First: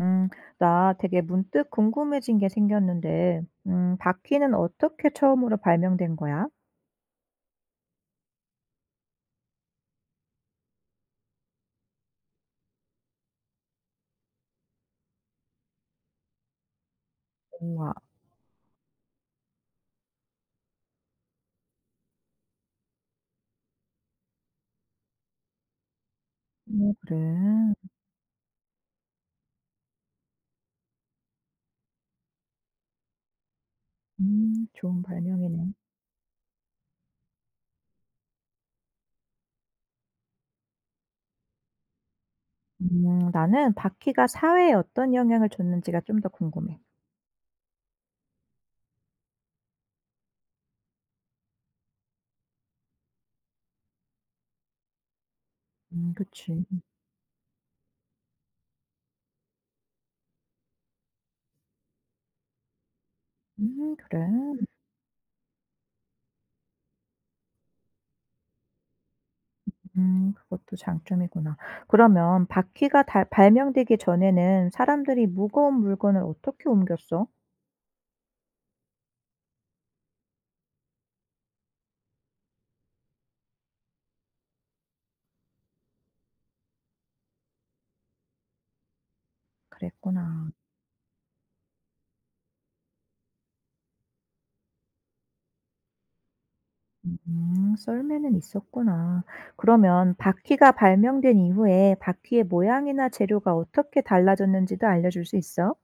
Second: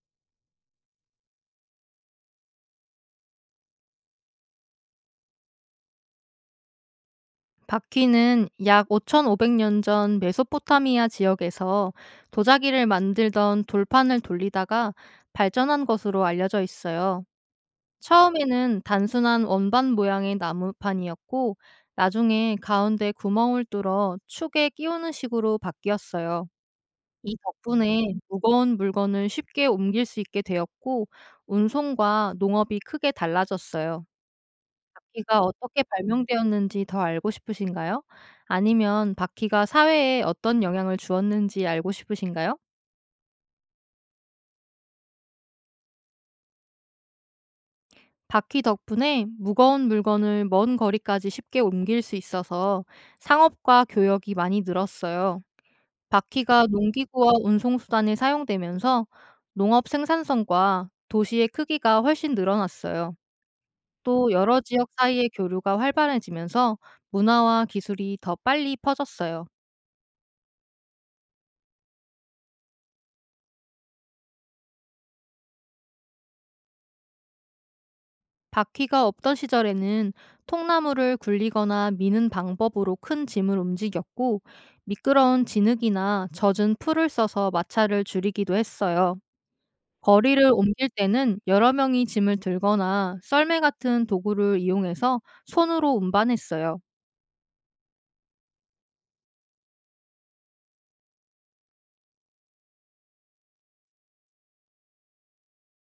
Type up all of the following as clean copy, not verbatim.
음, 나 되게 문득 궁금해진 게 생겼는데, 바퀴는 어떻게 처음으로 발명된 거야? 바퀴는 약 5,500년 전 메소포타미아 지역에서 도자기를 만들던 돌판을 돌리다가 발전한 것으로 알려져 있어요. 우와, 처음에는 단순한 원반 모양의 나무판이었고, 나중에 가운데 구멍을 뚫어 축에 끼우는 식으로 바뀌었어요. 그래. 이 덕분에 무거운 물건을 쉽게 옮길 수 있게 되었고, 운송과 농업이 크게 달라졌어요. 좋은 바퀴가 발명이네. 어떻게 발명되었는지 더 알고 싶으신가요? 아니면 바퀴가 사회에 어떤 영향을 주었는지 알고 싶으신가요? 나는 바퀴가 사회에 어떤 영향을 줬는지가 좀 더 궁금해. 바퀴 덕분에 무거운 물건을 먼 거리까지 쉽게 옮길 수 있어서 상업과 교역이 많이 늘었어요. 그치. 바퀴가 농기구와 운송수단에 사용되면서 농업 생산성과 도시의 크기가 훨씬 늘어났어요. 그래. 또 여러 지역 사이의 교류가 활발해지면서 문화와 기술이 더 빨리 퍼졌어요. 그것도 장점이구나. 그러면 바퀴가 발명되기 전에는 사람들이 무거운 물건을 어떻게 옮겼어? 바퀴가 없던 시절에는 통나무를 굴리거나 미는 방법으로 큰 짐을 움직였고, 미끄러운 진흙이나 젖은 풀을 써서 마찰을 줄이기도 했어요. 거리를 그랬구나. 옮길 때는 여러 명이 짐을 들거나 썰매 같은 도구를 이용해서 손으로 운반했어요. 썰매는 있었구나. 그러면 바퀴가 발명된 이후에 바퀴의 모양이나 재료가 어떻게 달라졌는지도 알려줄 수 있어?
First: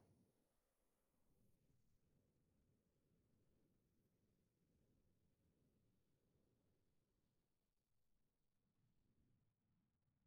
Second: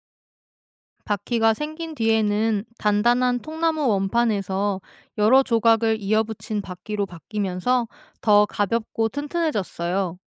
바퀴가 생긴 뒤에는 단단한 통나무 원판에서 여러 조각을 이어붙인 바퀴로 바뀌면서 더 가볍고 튼튼해졌어요.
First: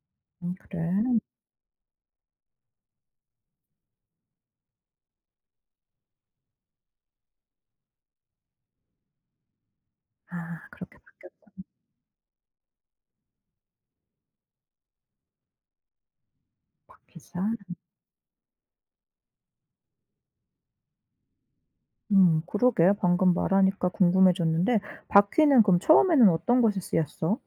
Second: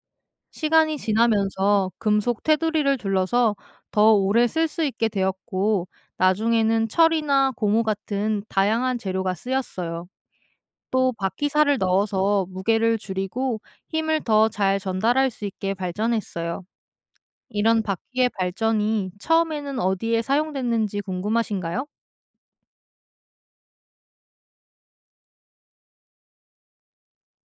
그래. 시간이 지나면서 금속 테두리를 둘러서 더 오래 쓸 수 있게 되었고, 나중에는 철이나 고무 같은 다양한 재료가 쓰였어요. 아 그렇게 또 바뀌었 바퀴살을 넣어서 무게를 줄이고 힘을 더 잘 전달할 수 있게 발전했어요. 바퀴가. 이런 바퀴의 발전이 처음에는 어디에 사용됐는지 궁금하신가요? 그러게 방금 말하니까 궁금해졌는데 바퀴는 그럼 처음에는 어떤 곳에 쓰였어?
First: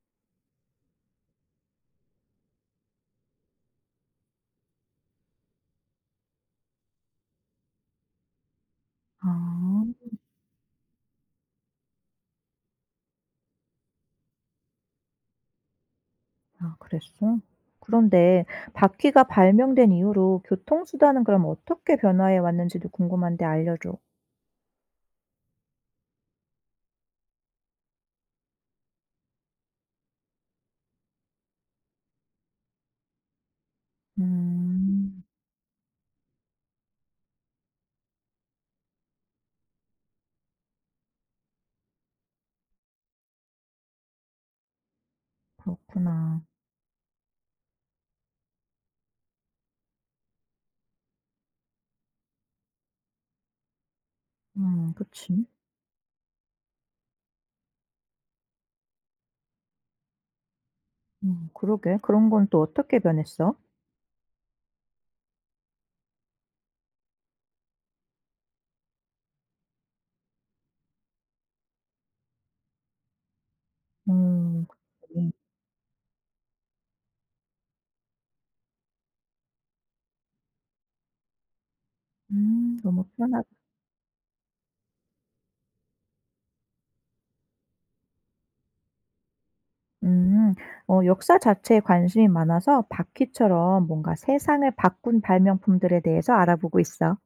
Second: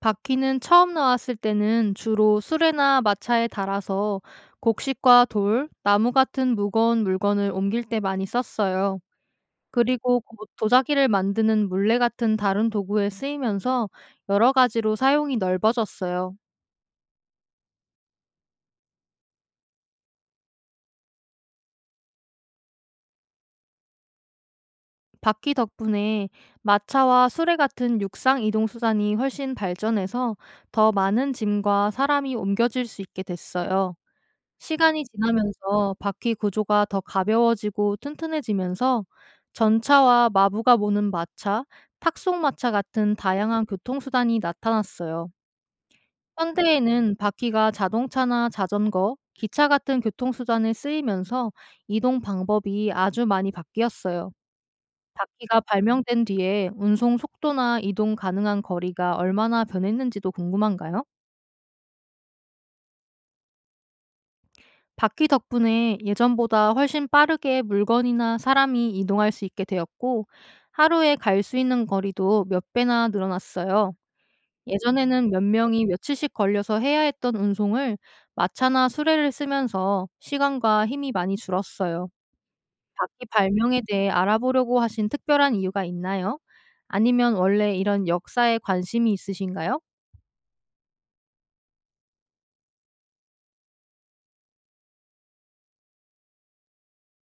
바퀴는 처음 나왔을 때는 주로 수레나 마차에 달아서 곡식과 돌, 나무 같은 무거운 물건을 옮길 때 많이 썼어요. 아. 그리고 고 도자기를 만드는 물레 같은 다른 도구에 쓰이면서 여러 가지로 사용이 넓어졌어요. 아 그랬어? 그런데 바퀴가 발명된 이후로 교통수단은 그럼 어떻게 변화해 왔는지도 궁금한데 알려줘. 바퀴 덕분에 마차와 수레 같은 육상 이동 수단이 훨씬 발전해서 더 많은 짐과 사람이 옮겨질 수 있게 됐어요. 시간이 음 지나면서 바퀴 구조가 더 가벼워지고 튼튼해지면서 전차와 마부가 모는 마차, 탁송마차 같은 다양한 교통수단이 나타났어요. 그렇구나. 현대에는 바퀴가 자동차나 자전거, 기차 같은 교통수단에 쓰이면서 이동 방법이 아주 많이 바뀌었어요. 그치. 바퀴가 발명된 뒤에 운송 속도나 이동 가능한 거리가 얼마나 변했는지도 궁금한가요? 그러게. 그런 건 또 어떻게 변했어? 바퀴 덕분에 예전보다 훨씬 빠르게 물건이나 사람이 이동할 수 있게 되었고, 하루에 갈 수 있는 거리도 몇 배나 늘어났어요. 음. 네. 예전에는 몇 명이 며칠씩 걸려서 해야 했던 운송을 마차나 수레를 쓰면서 시간과 힘이 많이 줄었어요. 너무 바퀴 편하. 발명에 대해 알아보려고 하신 특별한 이유가 있나요? 아니면 원래 이런 역사에 관심이 있으신가요? 음. 어, 역사 자체에 관심이 많아서 바퀴처럼 뭔가 세상을 바꾼 발명품들에 대해서 알아보고 있어.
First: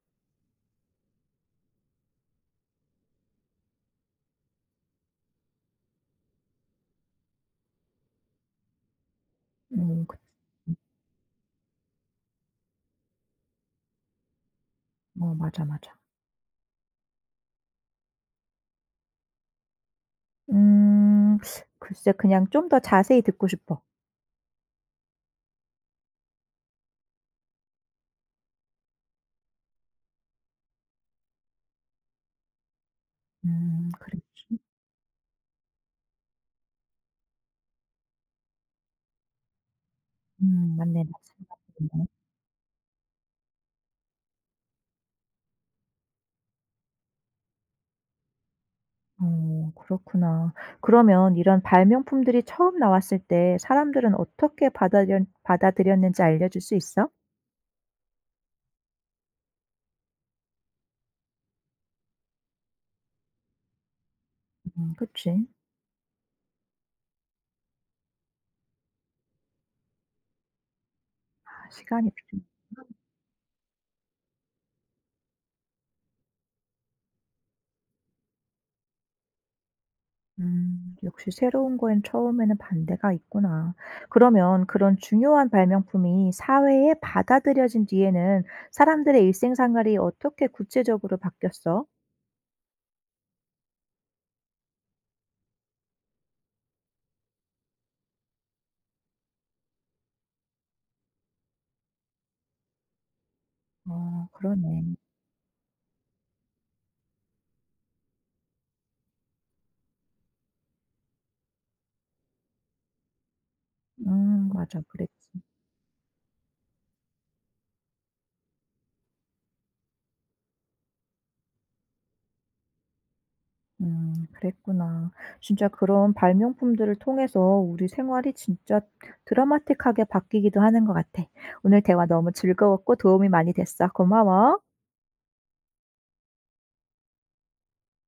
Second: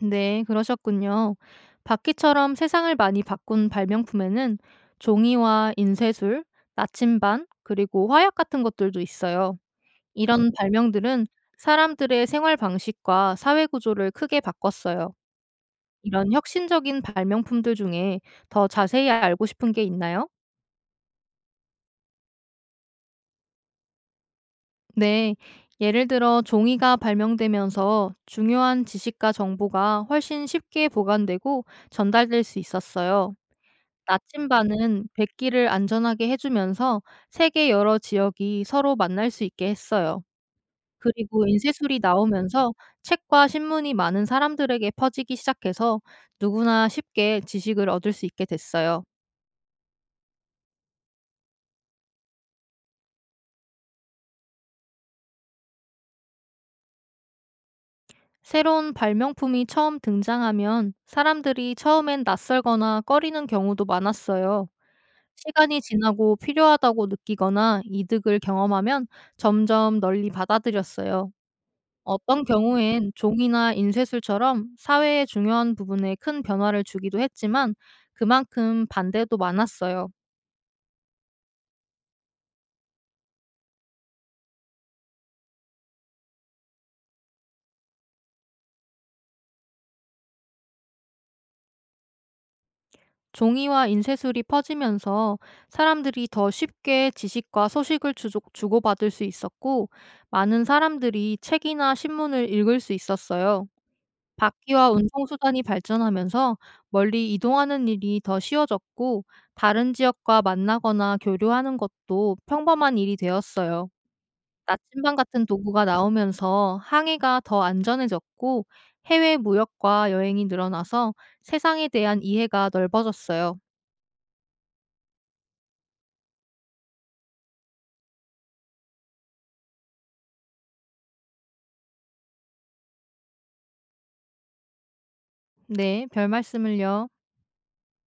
네, 그러셨군요. 바퀴처럼 세상을 많이 바꾼 발명품에는 종이와 인쇄술, 나침반, 그리고 화약 같은 것들도 있어요. 음. 이런 발명들은 사람들의 생활 방식과 사회 구조를 크게 바꿨어요. 어, 맞아, 맞아. 이런 혁신적인 발명품들 중에 더 자세히 알고 싶은 게 있나요? 음 글쎄 그냥 좀 더 자세히 듣고 싶어. 네. 예를 들어 종이가 발명되면서 중요한 지식과 정보가 훨씬 쉽게 보관되고 전달될 수 있었어요. 그렇지. 나침반은 백기를 안전하게 해주면서 세계 여러 지역이 서로 만날 수 있게 했어요. 맞네. 마 그리고 인쇄술이 네 나오면서 책과 신문이 많은 사람들에게 퍼지기 시작해서 누구나 쉽게 지식을 얻을 수 있게 됐어요. 어 그렇구나. 그러면 이런 발명품들이 처음 나왔을 때 사람들은 어떻게 받아들였는지 알려 줄 수 있어? 새로운 발명품이 처음 등장하면 사람들이 처음엔 낯설거나 꺼리는 경우도 많았어요. 그치. 시간이 지나고 필요하다고 느끼거나 이득을 경험하면 점점 널리 받아들였어요. 아 시간이 필요. 어떤 경우엔 종이나 인쇄술처럼 사회의 중요한 부분에 큰 변화를 주기도 했지만 그만큼 반대도 많았어요. 역시 새로운 거엔 처음에는 반대가 있구나. 그러면 그런 중요한 발명품이 사회에 받아들여진 뒤에는 사람들의 일생생활이 어떻게 구체적으로 바뀌었어? 종이와 인쇄술이 퍼지면서 사람들이 더 쉽게 지식과 소식을 주고받을 수 있었고, 많은 사람들이 책이나 신문을 읽을 수 있었어요. 어 그러네. 바퀴와 운송수단이 발전하면서 멀리 이동하는 일이 더 쉬워졌고, 다른 지역과 만나거나 교류하는 것도 평범한 일이 되었어요. 맞아. 그랬지. 나침반 같은 도구가 나오면서 항해가 더 안전해졌고, 해외 무역과 여행이 늘어나서 세상에 대한 이해가 넓어졌어요. 그랬구나. 진짜 그런 발명품들을 통해서 우리 생활이 진짜 드라마틱하게 바뀌기도 하는 것 같아. 오늘 대화 너무 즐거웠고 도움이 많이 됐어. 고마워. 네, 별 말씀을요.